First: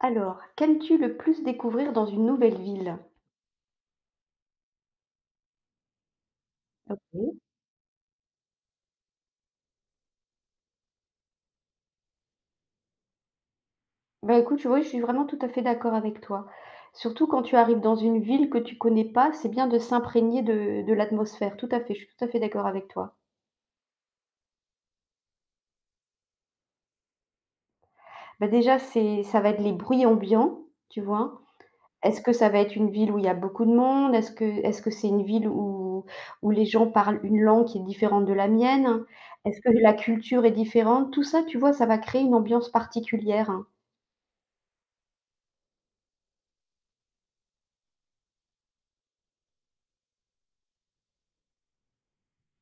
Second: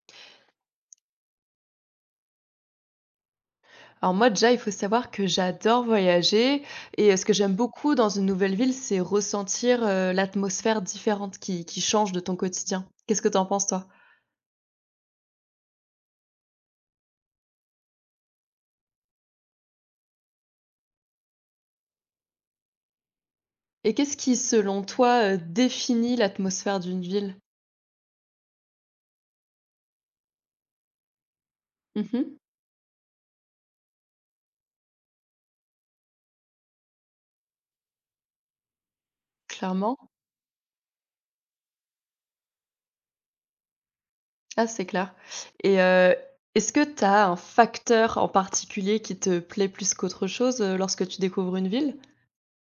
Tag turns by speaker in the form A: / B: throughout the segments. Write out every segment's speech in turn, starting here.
A: Alors, qu'aimes-tu le plus découvrir dans une nouvelle ville?
B: Alors moi déjà, il faut savoir que j'adore voyager, et ce que
A: OK.
B: j'aime beaucoup dans une nouvelle ville, c'est ressentir, l'atmosphère différente qui change de ton quotidien. Qu'est-ce que t'en penses, toi?
A: Bah, écoute, tu vois, je suis vraiment tout à fait d'accord avec toi. Surtout quand tu arrives dans une ville que tu connais pas, c'est bien de s'imprégner de l'atmosphère. Tout à fait, je suis tout à fait d'accord avec toi.
B: Et qu'est-ce qui, selon toi, définit l'atmosphère d'une ville?
A: Bah, déjà, c'est ça va être les bruits ambiants, tu vois? Est-ce que
B: Mmh.
A: ça va être une ville où il y a beaucoup de monde? Est-ce que c'est une ville où les gens parlent une langue qui est différente de la mienne? Est-ce que la
B: Clairement.
A: culture est différente? Tout ça, tu vois, ça va créer une ambiance particulière.
B: Ah, c'est clair, et est-ce que tu as un facteur en particulier qui te plaît plus qu'autre chose, lorsque tu découvres une ville?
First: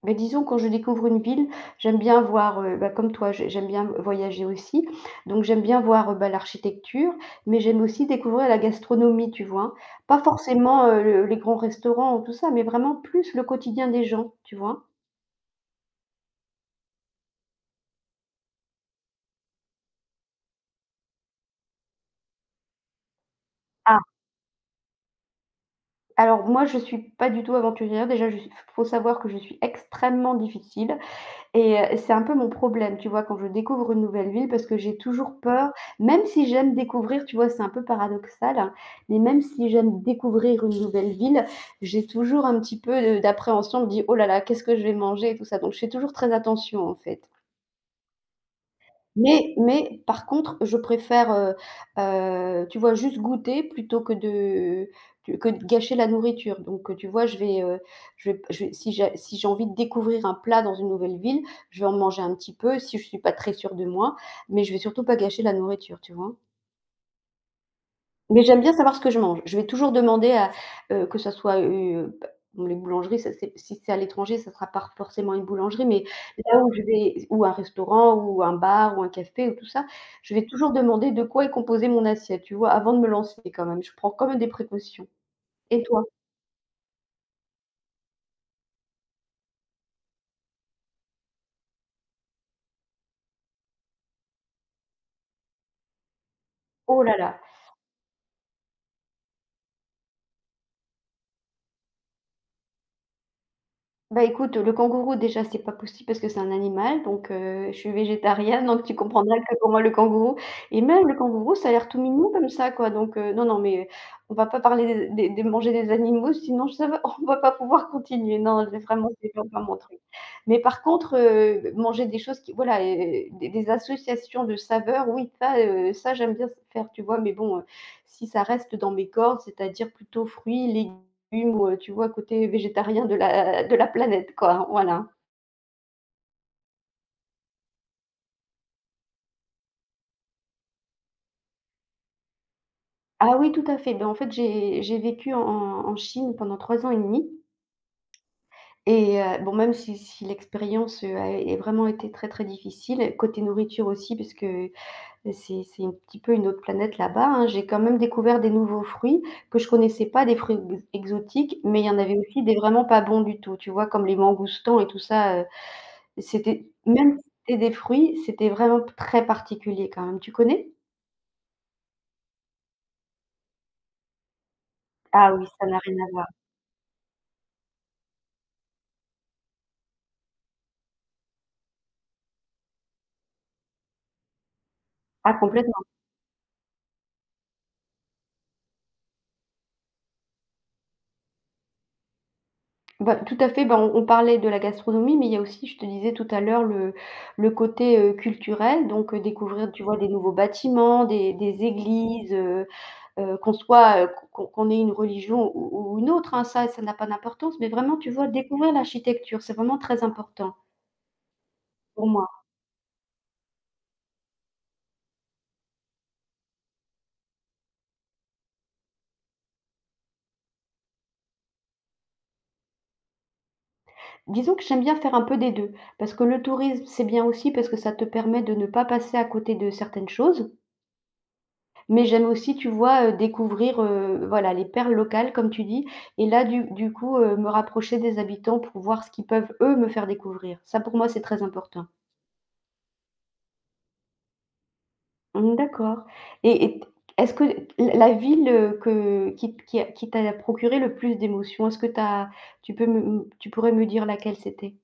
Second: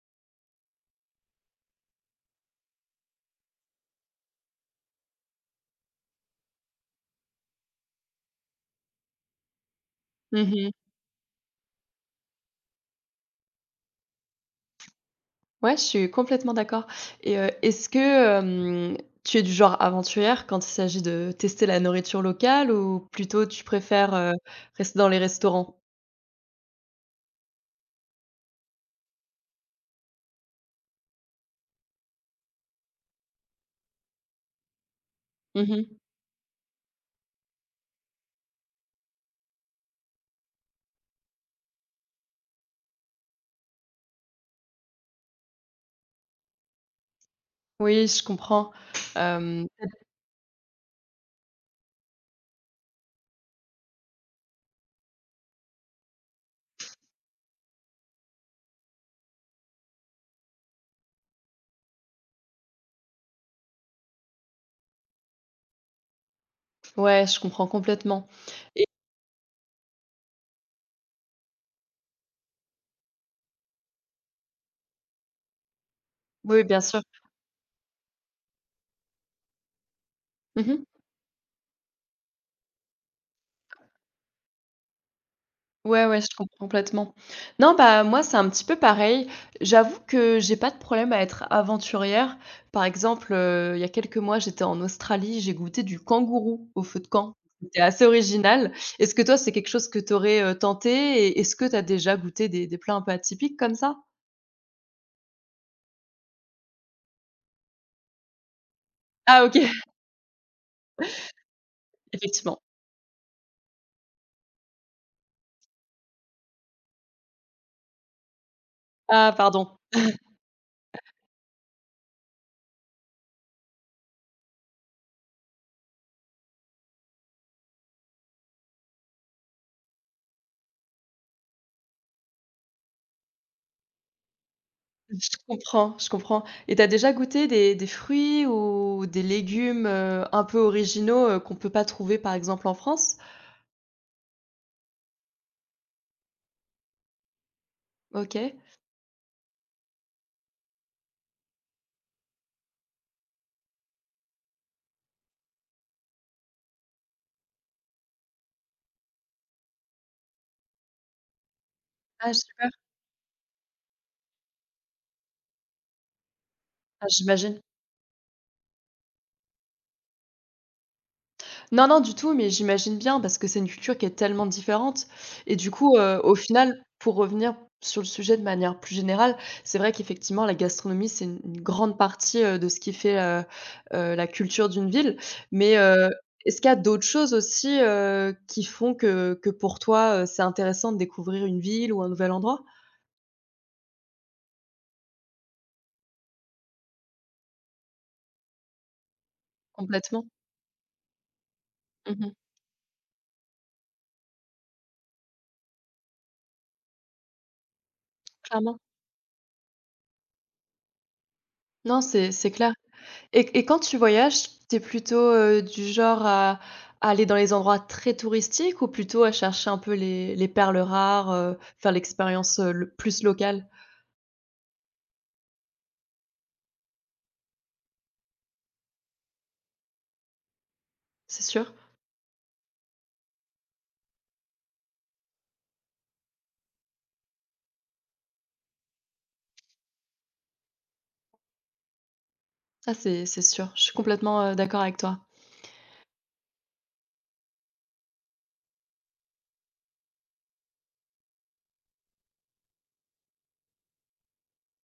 A: Beh, disons quand je découvre une ville, j'aime bien voir, bah, comme toi, j'aime bien voyager aussi. Donc j'aime bien voir, bah, l'architecture, mais j'aime aussi découvrir la gastronomie, tu vois? Hein. Pas
B: Mmh.
A: forcément, le les grands restaurants ou tout ça, mais vraiment plus le quotidien des gens, tu vois?
B: Ouais, je suis complètement d'accord, et est-ce que, hem, tu es du genre aventurière quand il s'agit de tester la nourriture locale, ou plutôt tu
A: Ah,
B: préfères, rester dans les restaurants?
A: alors moi je suis pas du tout aventurière, déjà je faut savoir que je suis extrêmement difficile. Et c'est un peu mon problème, tu vois? Quand je découvre une nouvelle ville parce que j'ai toujours peur,
B: Mmh.
A: même si j'aime découvrir, tu vois? C'est un peu paradoxal, hein, mais même si j'aime découvrir une nouvelle ville, j'ai toujours un petit peu de d'appréhension. Je me dis: «Oh là là, qu'est-ce que je vais manger?» et tout ça, donc je fais toujours très attention, en fait.
B: Oui, je comprends.
A: Mais
B: Hem,
A: mais par contre, je préfère, tu vois, juste goûter plutôt que de que de gâcher la nourriture. Donc, tu vois, je vais p je vais si j'ai envie de découvrir un plat dans une nouvelle ville, je vais en manger un petit peu si je suis pas très sûre de moi, mais je vais surtout pas gâcher la nourriture, tu vois?
B: ouais, je comprends complètement,
A: Mais j'aime bien
B: et
A: savoir ce que je mange. Je vais toujours demander à, que ça soit, bah, bon les boulangeries, ça c'est si c'est à l'étranger, ça sera pas forcément une boulangerie, mais là
B: oui,
A: où
B: bien
A: je
B: sûr.
A: vais ou un restaurant ou un bar ou un café ou tout ça, je vais toujours
B: Mmh.
A: demander de quoi est composée mon assiette, tu vois? Avant de me lancer quand même, je prends quand même des précautions. Et toi?
B: Ouais, ouais, je comprends complètement. Non, bah, moi, c'est un petit peu pareil. J'avoue que j'ai pas de problème à être aventurière. Par exemple, il y a quelques mois, j'étais en Australie, j'ai goûté du kangourou au feu
A: Oh
B: de
A: là
B: camp.
A: là!
B: C'était assez original. Est-ce que toi, c'est quelque chose que tu aurais tenté, et est-ce que tu as déjà goûté des plats un peu atypiques comme ça?
A: Bah, écoute, le kangourou déjà c'est pas possible parce que c'est un animal donc je suis végétarienne donc tu comprendras
B: Ah
A: que
B: OK,
A: pour moi le kangourou et même le kangourou ça a l'air tout mignon comme
B: effectivement.
A: ça quoi donc non, non mais on va pas parler des manger des animaux sinon ça va on va pas pouvoir continuer. Non, j'ai vraiment c'est
B: Ah
A: vraiment pas
B: pardon,
A: mon truc. Mais par contre, manger des choses qui voilà, des associations de saveurs, oui ça, ça j'aime bien faire, tu vois? Mais bon, si ça reste dans mes cordes, c'est-à-dire plutôt fruits, légumes ou tu vois, côté végétarien de la planète, quoi, voilà.
B: je comprends, je comprends, et t'as déjà goûté des fruits ou des légumes, un peu originaux, qu'on peut pas trouver, par exemple, en France?
A: Ah oui, tout à fait. Ben, en fait, j'ai vécu en Chine pendant 3 ans et demi
B: OK.
A: et bon, même si l'expérience, a é vraiment été très, très difficile, côté nourriture aussi, parce que c'est un petit peu une autre planète là-bas, hein. J'ai quand même découvert des nouveaux fruits que je connaissais pas, des fruits ex exotiques, mais il y en avait
B: Ah
A: aussi des
B: super,
A: vraiment pas bons du tout, tu vois? Comme les mangoustans et tout ça, c'était
B: ah
A: même si c'était
B: j'imagine.
A: des fruits, c'était vraiment très particulier quand même. Tu connais?
B: Non, non du tout, mais j'imagine bien parce que c'est une culture qui est tellement différente,
A: Ah oui,
B: et
A: ça
B: du
A: n'a
B: coup,
A: rien à voir.
B: au final, pour revenir sur le sujet de manière plus générale, c'est vrai qu'effectivement la gastronomie, c'est une grande partie, de ce qui fait, la culture d'une ville.
A: Ah
B: Mais,
A: complètement.
B: est-ce qu'il y a d'autres choses aussi, qui font que, pour toi, c'est intéressant de découvrir une ville ou un nouvel endroit?
A: Bah, tout à fait, bah, on parlait de la gastronomie, mais il y a aussi, je te disais tout à l'heure, le côté, culturel, donc découvrir, tu vois, des
B: Complètement.
A: nouveaux bâtiments, des
B: Mmh.
A: églises, qu'on soit, qu'on ait une religion ou une autre, hein, ça n'a pas d'importance, mais vraiment, tu vois, découvrir
B: Clairement.
A: l'architecture, c'est vraiment très important
B: Non,
A: pour moi.
B: c'est clair. Et quand tu voyages, t'es plutôt, du genre à aller dans les endroits très touristiques, ou plutôt à chercher un peu les perles rares, faire l'expérience, le plus locale?
A: Disons que j'aime bien faire un peu des 2, parce que le tourisme, c'est bien aussi parce que ça te permet de ne pas passer à côté de certaines choses.
B: C'est sûr?
A: Mais j'aime aussi, tu vois, découvrir, voilà, les perles locales comme tu dis et là du coup, me rapprocher des habitants pour voir ce qu'ils peuvent, eux, me faire découvrir. Ça pour moi, c'est très important.
B: Ça, c'est sûr. Je suis complètement, d'accord avec toi.
A: Mmh, d'accord, et est-ce que l la ville, que qui a qui t'a procuré le plus d'émotions, est-ce que tu peux me m tu pourrais me dire laquelle c'était?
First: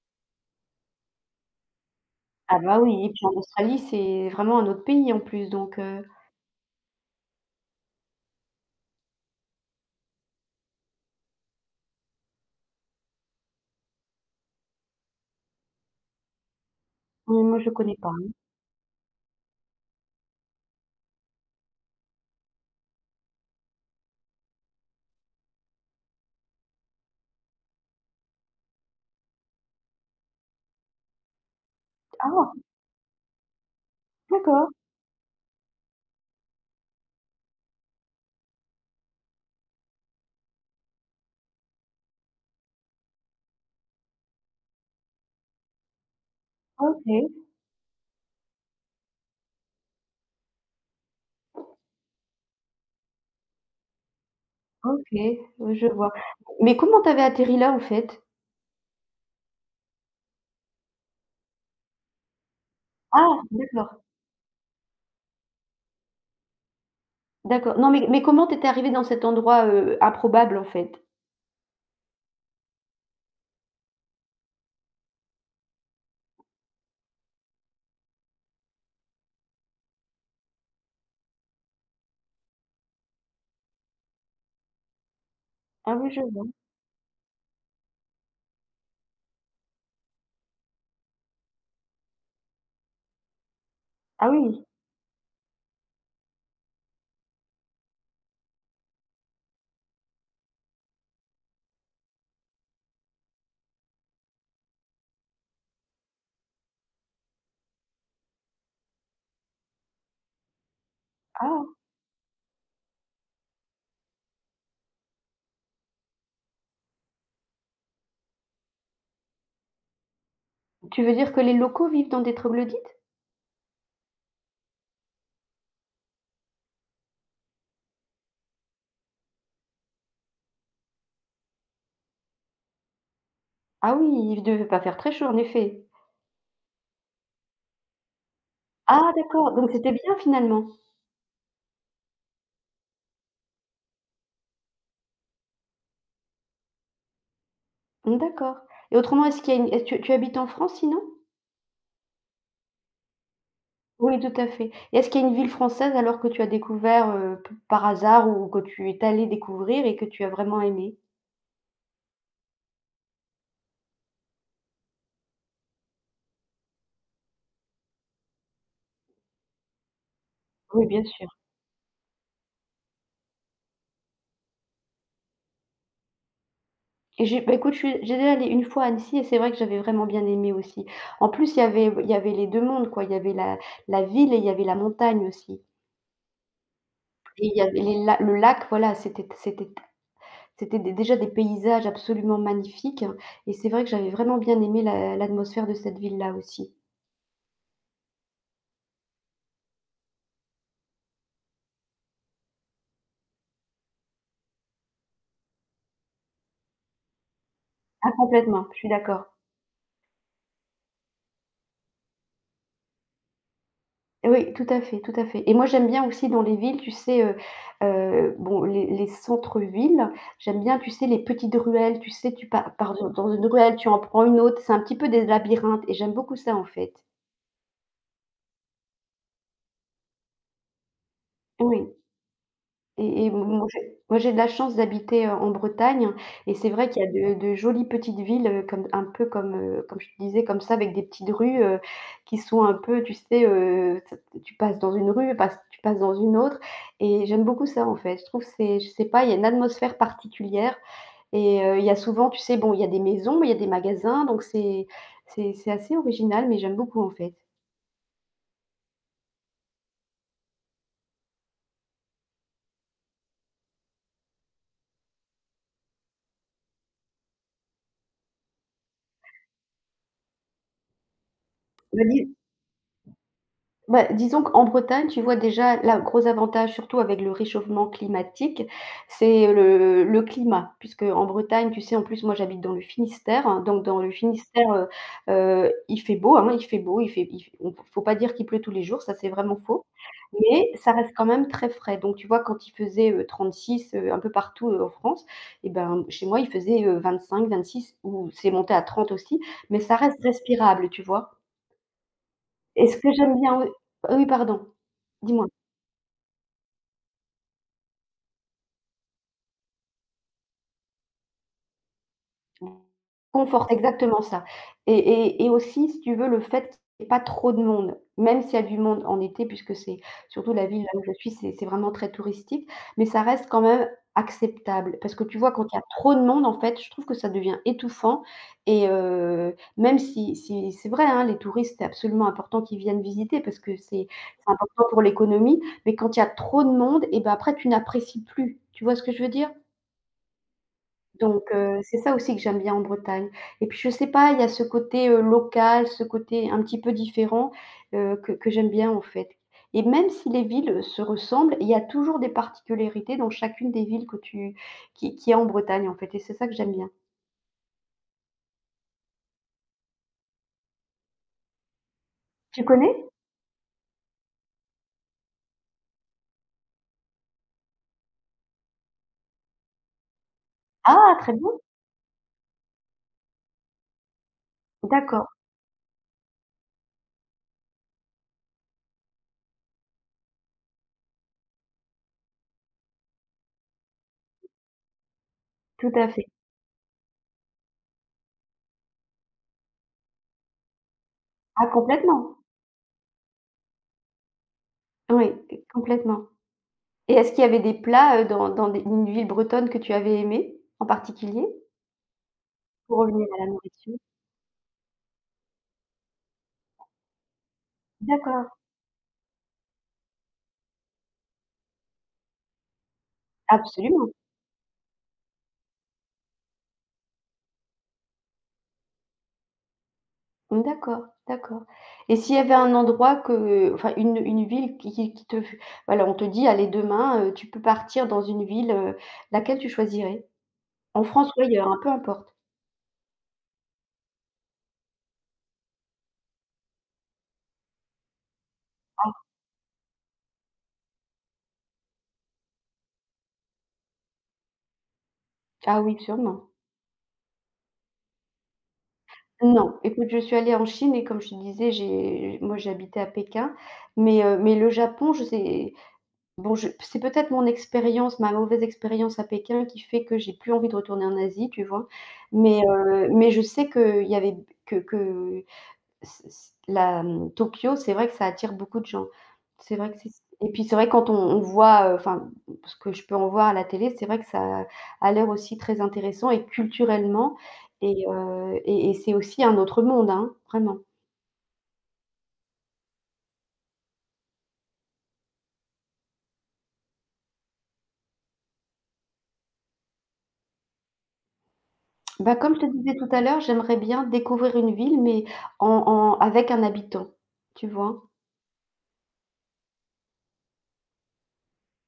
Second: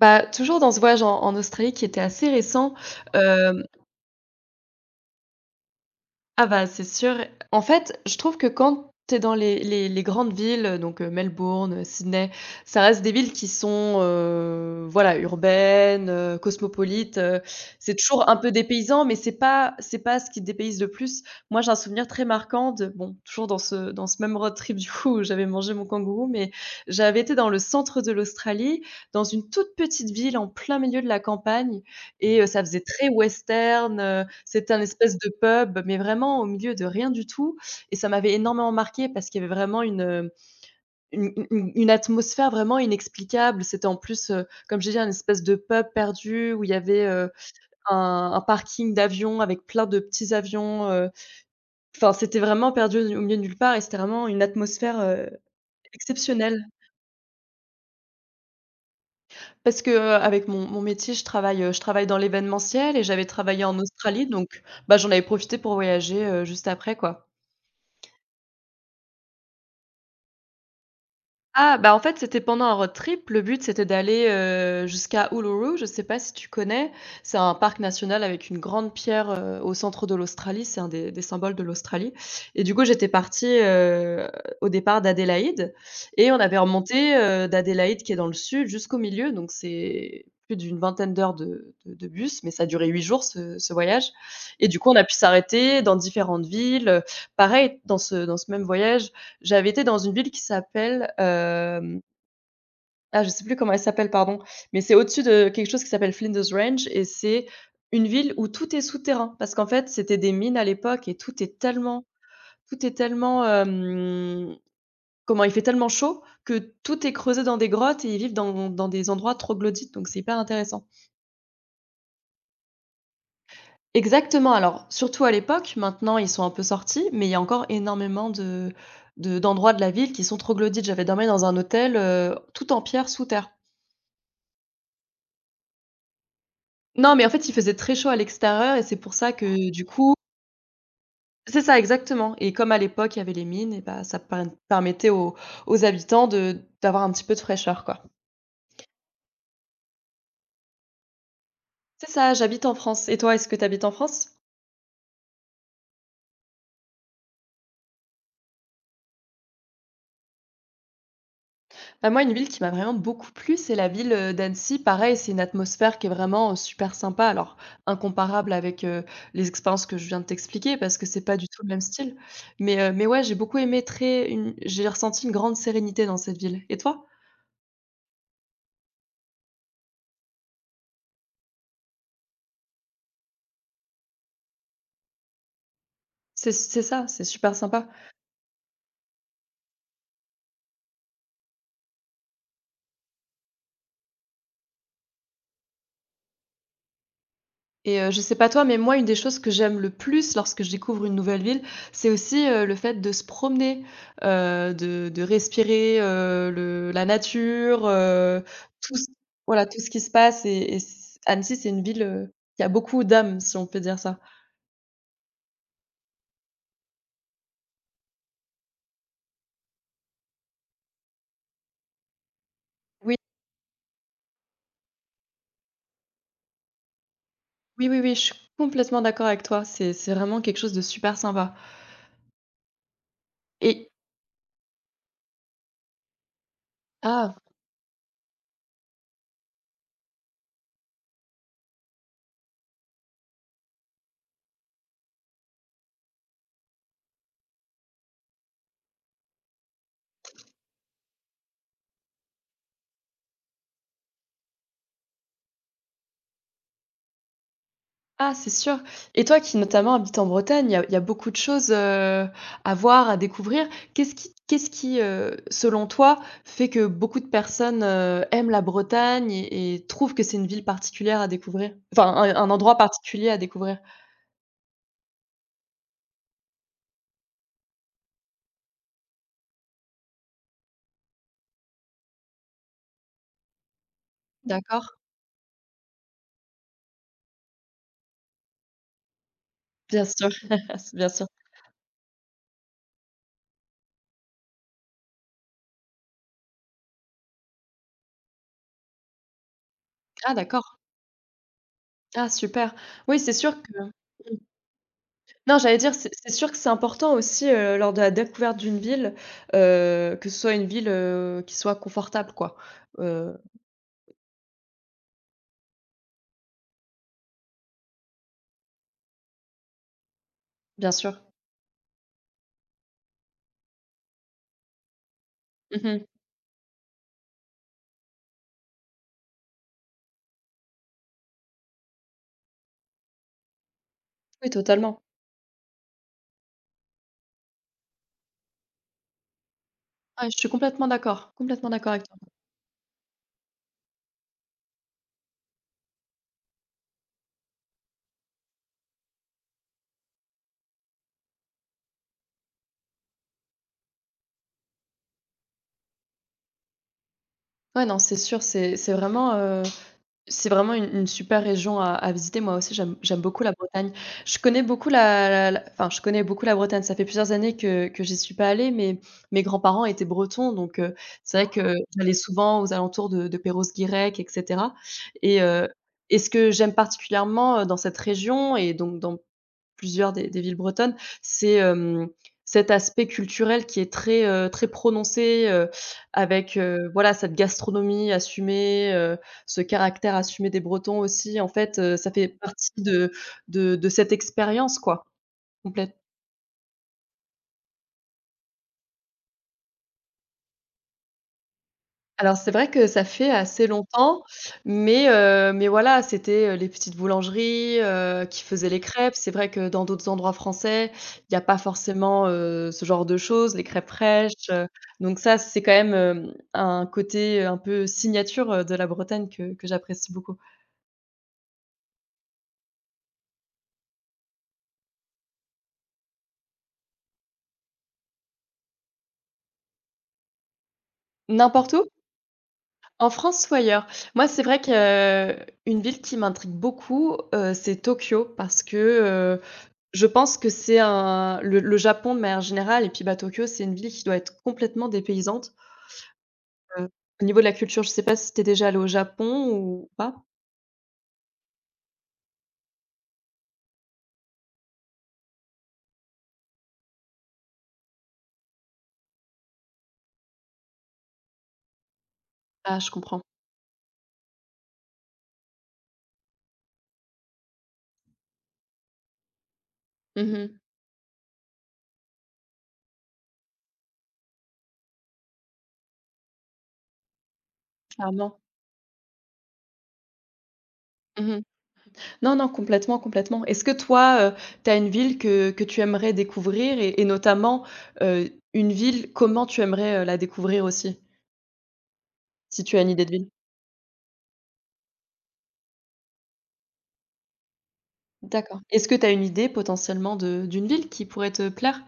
B: Bah, toujours dans ce voyage en Australie qui était assez
A: Ah
B: récent,
A: bah oui et puis en
B: hem
A: Australie, c'est vraiment un autre pays en plus donc
B: Ah bah, c'est sûr. En fait, je trouve que quand tu es dans les grandes villes, donc Melbourne, Sydney, ça reste des villes qui sont, voilà, urbaines, cosmopolites,
A: oui, moi je
B: c'est
A: connais pas.
B: toujours un peu dépaysant, mais c'est pas ce qui te dépayse le plus. Moi, j'ai un souvenir très marquant de, bon, toujours dans ce même road trip, du coup, où j'avais mangé mon kangourou, mais j'avais été dans le centre de l'Australie, dans une toute petite ville en plein milieu de la campagne, et ça
A: Ah!
B: faisait très western,
A: D'accord.
B: c'était un espèce de pub, mais vraiment au milieu de rien du tout, et ça m'avait énormément marqué parce qu'il y avait vraiment une atmosphère vraiment inexplicable. C'était en plus, comme j'ai dit, un espèce de pub perdu où il y
A: OK.
B: avait, un parking d'avions avec plein de petits avions, enfin, c'était vraiment perdu au milieu de nulle part, et c'était vraiment une atmosphère,
A: OK, oui, je vois.
B: exceptionnelle.
A: Mais comment tu avais atterri là, en fait?
B: Parce que, avec mon métier, je travaille dans l'événementiel, et j'avais
A: Ah!
B: travaillé en
A: D'accord,
B: Australie, donc bah, j'en avais profité pour voyager, juste après, quoi.
A: d'accord. Non, mais comment tu étais arrivé dans cet endroit, improbable, en fait?
B: Ah, bah, en fait, c'était pendant un road trip. Le but, c'était d'aller, jusqu'à Uluru. Je sais pas si tu connais? C'est un parc national avec une grande pierre, au centre de l'Australie. C'est un des symboles de l'Australie, et du coup, j'étais partie, au départ d'Adélaïde,
A: Ah oui, je
B: et on
A: vois.
B: avait remonté, d'Adélaïde qui est dans le sud jusqu'au milieu, donc c'est plus d'une vingtaine d'heures de bus, mais ça a duré 8 jours, ce voyage,
A: Ah oui.
B: et du coup, on a pu s'arrêter dans différentes villes. Pareil, dans ce même voyage, j'avais été dans une ville qui s'appelle, ah, je sais plus comment elle s'appelle, pardon, mais c'est au-dessus de quelque chose qui s'appelle Flinders Range, et c'est une ville où tout est souterrain, parce qu'en fait, c'était des mines à l'époque, et
A: Ah!
B: tout est tellement, comment? Il fait tellement chaud que tout est creusé dans des grottes, et ils vivent dans des endroits troglodytes, donc c'est hyper intéressant.
A: Tu veux dire que les locaux vivent dans des troglodytes?
B: Exactement, alors surtout à l'époque, maintenant ils sont un peu sortis, mais il y a encore énormément de d'endroits de la ville qui sont troglodytes. J'avais dormi dans un hôtel, tout en pierre, sous terre.
A: Ah oui, il ne devait pas faire très chaud, en effet.
B: Non, mais en fait, il faisait très chaud à l'extérieur, et c'est
A: Ah
B: pour ça, ah,
A: d'accord, donc
B: que du
A: c'était
B: coup,
A: bien, finalement?
B: c'est ça, exactement, et comme à l'époque, il y avait les mines, et bah, ça permettait aux habitants de d'avoir un petit peu de fraîcheur, quoi.
A: Mmh, d'accord, et autrement, est-ce qu'il y a une est-ce que tu habites en France, sinon?
B: C'est ça, j'habite en France, et toi, est-ce que tu habites en
A: Oui,
B: France?
A: tout à fait et est-ce qu'il y a une ville française, alors, que tu as découvert, p par hasard ou que tu es allé découvrir et que tu as vraiment aimé?
B: Bah, moi, une ville qui m'a vraiment beaucoup plu, c'est la ville, d'Annecy. Pareil, c'est une atmosphère qui est vraiment, super sympa. Alors, incomparable avec, les expériences que je viens de t'expliquer,
A: Oui,
B: parce
A: bien
B: que c'est
A: sûr.
B: pas du tout le même style. Mais ouais, j'ai beaucoup aimé très une j'ai ressenti une grande sérénité dans cette ville, et toi?
A: Et j'ai bah, écoute, je suis j'étais allée une fois à Annecy et c'est vrai que j'avais vraiment bien aimé aussi. En plus, il y avait les 2 mondes, quoi. Il y avait la ville et il y avait la montagne aussi
B: C'est ça, c'est
A: et
B: super
A: il y avait
B: sympa.
A: les la le lac, voilà, c'était dé déjà des paysages absolument magnifiques hein. Et c'est vrai que j'avais vraiment bien aimé la l'atmosphère de cette ville-là aussi.
B: Et je sais pas toi, mais moi, une des choses que j'aime le plus lorsque je découvre une nouvelle ville, c'est aussi, le fait de se promener, de respirer, le la nature,
A: Ah complètement, je suis
B: tout ce
A: d'accord.
B: voilà, tout ce qui se passe, et c Annecy, c'est une ville, qui a beaucoup d'âme, si on peut dire ça.
A: Oui, tout à fait et moi, j'aime bien aussi dans les villes, tu sais, bon, les centres-villes, j'aime bien, tu sais, les petites ruelles, tu sais, tu pa pars dans
B: Oui,
A: une ruelle, tu en prends une autre, c'est un petit peu des labyrinthes et j'aime beaucoup ça, en fait.
B: oui, oui, oui, je suis complètement d'accord avec toi. C'est vraiment quelque chose de super sympa,
A: Oui. Et
B: et
A: moi j'ai de la chance d'habiter, en Bretagne et c'est vrai qu'il y a de
B: ah!
A: jolies petites villes, comme un peu comme, comme je te disais, comme ça, avec des petites rues, qui sont un peu, tu sais, t tu passes dans une rue, passes tu passes dans une autre et j'aime beaucoup ça, en fait. Je trouve que c'est je sais pas, il y a une atmosphère particulière et il y a souvent, tu sais, bon, il y a des maisons, mais il y a des magasins, donc c'est assez original, mais j'aime beaucoup, en fait.
B: Ah, c'est sûr. Et toi qui notamment habites en Bretagne, il y a beaucoup de choses, à voir, à découvrir. Qu'est-ce qui, selon toi, fait que beaucoup de personnes, aiment la Bretagne, et trouvent que c'est une ville particulière à découvrir?
A: Bah,
B: Enfin,
A: dis-
B: un endroit particulier à découvrir?
A: Bah, disons qu'en Bretagne, tu vois déjà là, gros avantage, surtout avec le réchauffement climatique, c'est le climat. Puisque en Bretagne, tu sais, en plus, moi, j'habite dans le Finistère, hein, donc dans le Finistère,
B: D'accord,
A: il fait beau, hein, il fait beau, il fait il f on faut pas dire qu'il pleut tous les jours, ça, c'est vraiment faux.
B: bien sûr,
A: Mais ça
B: bien
A: reste
B: sûr.
A: quand même très frais. Donc tu vois, quand il faisait, 36, un peu partout, en France, et ben, chez moi, il faisait, 25-26 ou c'est monté à 30 aussi, mais ça reste
B: Ah d'accord.
A: respirable, tu vois?
B: Ah super.
A: Et ce que
B: Oui, c'est
A: j'aime bien
B: sûr
A: oui,
B: que,
A: oui,
B: mmh.
A: pardon. Dis-moi.
B: Non, j'allais dire, c'est sûr que c'est important aussi, lors de la découverte d'une ville, que ce soit une ville, qui soit confortable, quoi, heu,
A: Conforte, exactement ça et aussi, si tu veux, le fait qu'il y ait pas trop de monde, même s'il y a du monde en été puisque c'est surtout la ville
B: bien
A: là où je
B: sûr.
A: suis, c'est vraiment très touristique, mais ça reste quand même acceptable parce que tu vois, quand il y a
B: Mmh.
A: trop de monde, en fait, je trouve que ça devient étouffant et même si c'est vrai, hein, les touristes, c'est absolument important qu'ils viennent visiter parce que c'est
B: Oui,
A: important
B: totalement.
A: pour l'économie, mais quand il y a trop de monde et ben après tu n'apprécies plus. Tu vois ce que je veux dire?
B: Ouais, je suis
A: Donc
B: complètement d'accord
A: c'est
B: avec
A: ça
B: toi.
A: aussi que j'aime bien en Bretagne et puis je sais pas, il y a ce côté, local, ce côté un petit peu différent, que j'aime bien en fait et même si les villes se ressemblent, il y a toujours des particularités dans chacune des villes que tu qui qu'il y en Bretagne en fait et c'est ça que j'aime bien.
B: Ouais, non, c'est sûr, c'est vraiment une super région à visiter. Moi
A: Tu
B: aussi, j'aime
A: connais?
B: j'aime beaucoup la Bretagne. Je connais beaucoup la la la enfin, je connais beaucoup la Bretagne. Ça fait plusieurs années que j'y suis pas allée, mais mes grands-parents étaient bretons, donc
A: Ah très
B: c'est
A: bien.
B: vrai que j'allais souvent aux alentours de Perros-Guirec, et cetera,
A: D'accord,
B: et heu et ce que j'aime particulièrement, dans cette région, et donc dans plusieurs des villes bretonnes, c'est, cet aspect culturel qui est très, très prononcé,
A: tout à fait.
B: avec, voilà, cette gastronomie assumée, ce caractère assumé des Bretons aussi. En
A: Ah
B: fait, ça fait
A: complètement.
B: partie de cette expérience, quoi,
A: Oui,
B: complète.
A: complètement et est-ce qu'il y avait des plats, dans des une ville bretonne que tu avais aimé en particulier?
B: Alors c'est vrai que
A: Pour
B: ça
A: revenir
B: fait
A: à la
B: assez
A: nourriture.
B: longtemps, mais mais voilà, c'était, les petites boulangeries, qui
A: D'accord,
B: faisaient les crêpes. C'est vrai que dans d'autres endroits français, il y a pas forcément, ce genre de choses, les crêpes
A: absolument.
B: fraîches, donc ça, c'est quand même, un côté, un peu signature, de la Bretagne que j'apprécie beaucoup.
A: Mmh, d'accord, d'accord et s'il y avait un endroit que enfin une ville qui te voilà, on te dit: «Allez demain, tu peux partir dans une ville», laquelle tu choisirais? En France ou ailleurs,
B: N'importe
A: hein,
B: où?
A: peu importe.
B: En France ou ailleurs? Moi, c'est vrai que, une ville qui m'intrigue beaucoup, c'est Tokyo, parce
A: Ah
B: que, je pense que c'est un le Japon de manière générale. Et puis, bah, Tokyo, c'est une ville qui doit être complètement dépaysante,
A: ah oui, sûrement.
B: heu, au niveau de la culture. Je sais pas si tu es déjà allé au Japon
A: Non,
B: ou
A: écoute,
B: pas?
A: je suis allée en Chine et comme je te disais, j'ai moi j'habitais à Pékin, mais le Japon, je sais bon, je c'est peut-être mon expérience, ma mauvaise expérience à Pékin qui fait que j'ai plus envie de retourner en Asie, tu vois?
B: Ah, je comprends.
A: Mais je sais qu'il y avait que mmh, Tokyo, c'est vrai que ça attire beaucoup de gens. C'est vrai que c'est et
B: Mmh.
A: puis c'est vrai quand on voit, enfin, ce que je peux en voir à la télé, c'est vrai que ça a l'air aussi très intéressant et culturellement et
B: Clairement.
A: et c'est aussi un autre monde, hein, vraiment.
B: Mmh. Non, non, complètement, complètement. Est-ce que toi, tu as une ville que tu aimerais découvrir, et notamment, une ville, comment tu aimerais, la découvrir aussi?
A: Bah, comme je
B: Si
A: te
B: tu as une
A: disais
B: idée
A: tout
B: de
A: à
B: ville?
A: l'heure, j'aimerais bien découvrir une ville, mais en avec un habitant, tu vois?
B: D'accord. Est-ce que tu as une idée potentiellement de d'une ville qui pourrait te plaire?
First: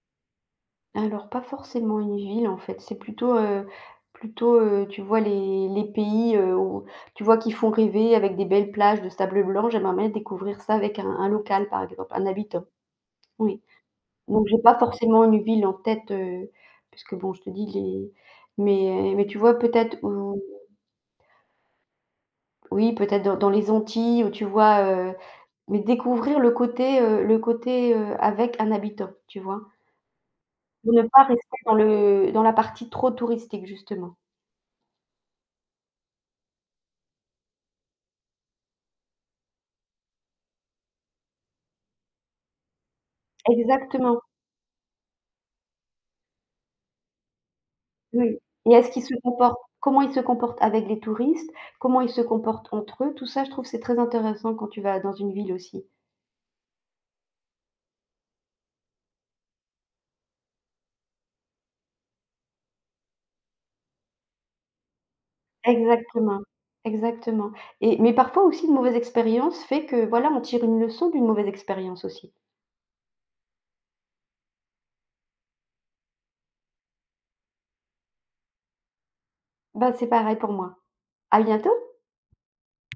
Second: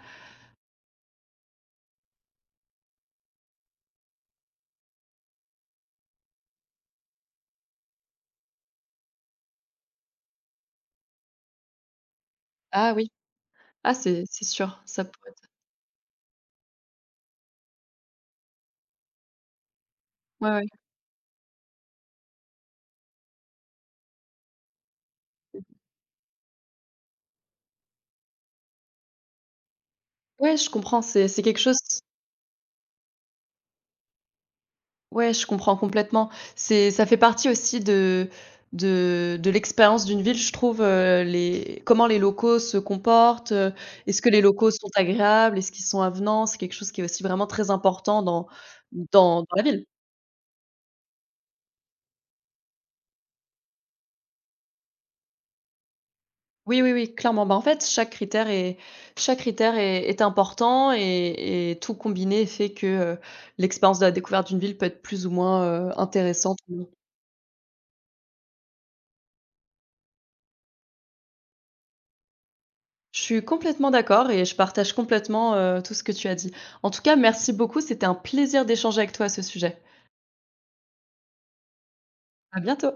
A: Alors pas forcément une ville en fait, c'est plutôt, plutôt, tu vois les pays, où tu vois qui font rêver avec des belles plages de sable blanc, j'aimerais bien découvrir ça avec un local par exemple, un habitant,
B: Ah oui.
A: oui.
B: Ah, c'est
A: Donc j'ai pas
B: sûr, ça
A: forcément
B: pourrait
A: une
B: être,
A: ville en tête, puisque bon je te dis les mais tu vois peut-être où
B: ouais, ouais.
A: oui peut-être dans les Antilles où tu vois, mais découvrir le côté, avec un habitant, tu vois?
B: Ouais, je
A: Pour
B: comprends,
A: ne pas
B: c'est
A: rester
B: quelque
A: dans
B: chose,
A: le dans la partie trop touristique justement.
B: ouais, je comprends complètement. C'est, ça fait partie aussi de l'expérience d'une ville, je trouve, les, comment les locaux se comportent, est-ce
A: Exactement,
B: que les locaux sont agréables, est-ce qu'ils sont avenants? C'est quelque chose qui est aussi vraiment très important
A: oui
B: dans
A: et est-ce qu'ils se
B: dans dans la
A: comportent
B: ville.
A: comment ils se comportent avec les touristes? Comment ils se comportent entre eux? Tout ça, je trouve, c'est très intéressant quand tu vas dans une ville aussi.
B: Oui, oui, oui, clairement. Bah, en fait, chaque critère est important, et tout combiné fait que, heu, l'expérience de la découverte d'une ville peut être plus ou moins,
A: Exactement,
B: intéressante.
A: exactement et mais parfois aussi une mauvaise expérience fait que, voilà, on tire une leçon d'une mauvaise expérience aussi.
B: Je suis complètement d'accord, et je partage complètement, tout ce que tu as dit. En tout cas, merci beaucoup, c'était un plaisir d'échanger avec toi à ce sujet.
A: Bah, c'est pareil pour moi. À bientôt.
B: À bientôt.